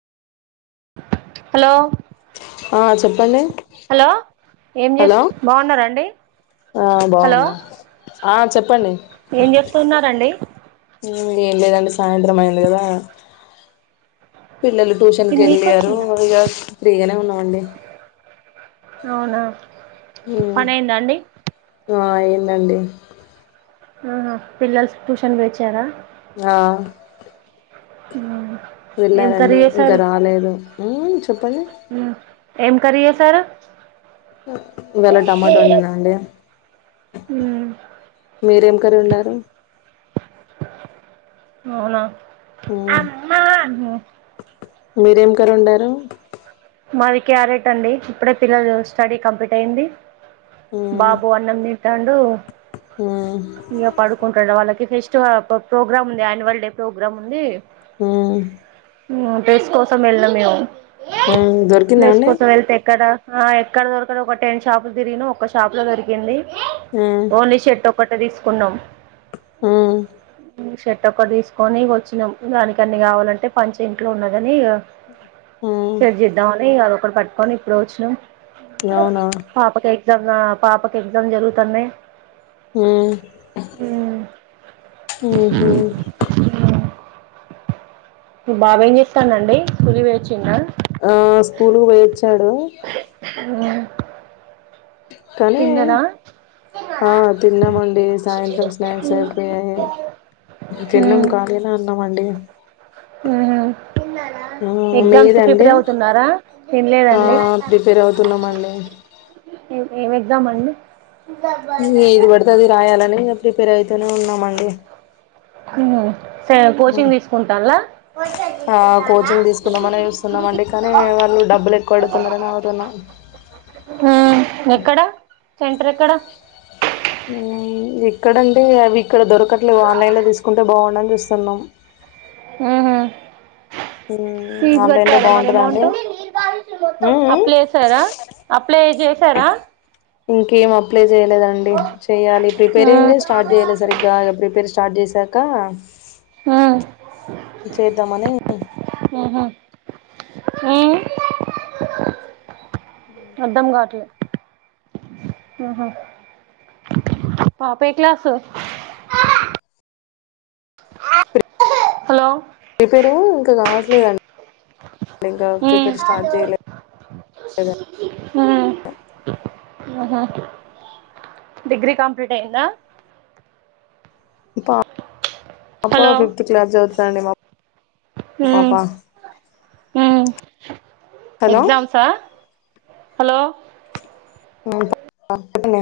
Hello. ఆ చెప్పండి hello ఏం చేస్ బాగున్నారండి. ఆహ్ హలో బాగున్నాం ఆహ్ చెప్. ఏం చేస్తూన్నారండి. ఏం చేయలేదండి సాయంత్రం అయింది కదా. పిల్లలు ఇది ట్యూషన్కి వెళ్ళారు మీకొచ్చిందా ఇక ఫ్రీగానే ఉన్నామండి. అవునా పని అయిందా అండి. ఆహ్ అయిందండి. ఆహ్ పిల్లల్స్ ట్యూషన్ పోయి వచ్చారా. ఆహ్. ఉమ్. పిల్లలండీ ఇంకా రాలేదు ఉమ్ చెప్పండి. ఏం కర్రి చేశారు. ఆహ్ ఇవ్వాళ టమాట వండినండి. మీరేం కర్రి వండారు. అవునా ఉమ్, ఆహ్. మీరేం కర్రి వండారు. మాది క్యారేట్ అండి. ఇప్పుడే పిల్లలు స్టడీ కంప్లీట్ అయింది ఉమ్, బాబు అన్నం తిన్ తింటండు ఉమ్, ఇంకా పడుకుంటాడు వాళ్ళకి ఫీష్. చువ ప్రో ప్రోగ్రామ్ ఉంది యాన్యువల్ డే ప్రోగ్రామ్ ఉంది. ఉమ్. డ్రెస్ కోసం వెళ్ళినా మేము ఉమ్, దొరికిందా డ్రెస్ అండి కోసం వెళ్తే ఎక్కడ ఎక్కడ దొరకడు ఒక టెన్ షాపులు తిరిగిన ఒక్క షాప్ లో దొరికింది ఉమ్, ఓన్లీ షర్ట్ ఒకటె తీసుకున్నాం ఉమ్, షర్ట్ ఒక్కటి తీసుకొని వచ్చినాం దానికి అన్ని కావాలంటే పంచ ఇంట్లో ఉన్నాదని ఆ పట్టుకోని ఇప్పుడు వచ్చిన్నాం అవునా పాప ఎగ్జామ్ పాపకి ఎగ్జామ్ జరుగుతున్నాయి ఉమ్ ఉహు మీ బాబు ఏం చేస్తున్నాడండి స్కూల్ కి పోయి వచ్చి. ఆ స్కూల్ కు పోయిచ్చాడు కానీ తిన్నద ఆ తిన్నామండి సాయంత్రం స్నాక్స్ అయిపోయాయి తన్నం కాలిగా అన్నామ అండి ఉమ్ ఆ ఎగ్జామ్స్ కు మీదండి ప్రిపేర్ అవుతున్నారా ఆ తన్లేదండి ప్రిపేర్ అవుతున్నామండి ఏం ఎగ్జామ్ అండి దబ్బదంగా ఎది పడితే అది రాయాలని ప్రిపేర్ అయితేనే ఉన్నామండి సరే కోచింగ్ తీసుకుంటల కోచింగ్ తీసుకుందాం అని చూస్తున్నామ అండి కానీ వాళ్ళు డబ్బులు ఎక్కువ అడుగుతున్నారని అగుతునం హ ఎక్కడా సెంటర్ ఎక్కడా ఇక్కడంటే అవి ఇక్కడ దొరకట్లేవి ఆన్లైన్లో తీసుకుంటే బాగుండని చూస్తున్నాం ఫీజ ఆన్లైన్ లో కటర మరి బాగుంటదా అండి అమౌంట్ అప్ల చేసారా అప్లై చేసారా ఇంకేం అప్లై చేయలేదండి చెయాలి ఉమ్ ప్రిపేరింగ్గే స్టార్ట్ చేయలేదు సరిగ్గా ప్రిపేర్ స్టార్ట్ చేశాక ఆ చేద్దామనే ఉహ అ అర్ధం కావట్లే పాప ఎ క్లాసు హలో పెరు ఇంకా కావట్ లేదండి ఉమ్ ఆ ఆహా డిగ్రీ కంప్లీట్ అయ్యందా బా పాప హలో ఫిఫ్త్ క్లాస్ చదువుతుందండి మా పాప హలో ఎగ్జామ్స్స హలో అ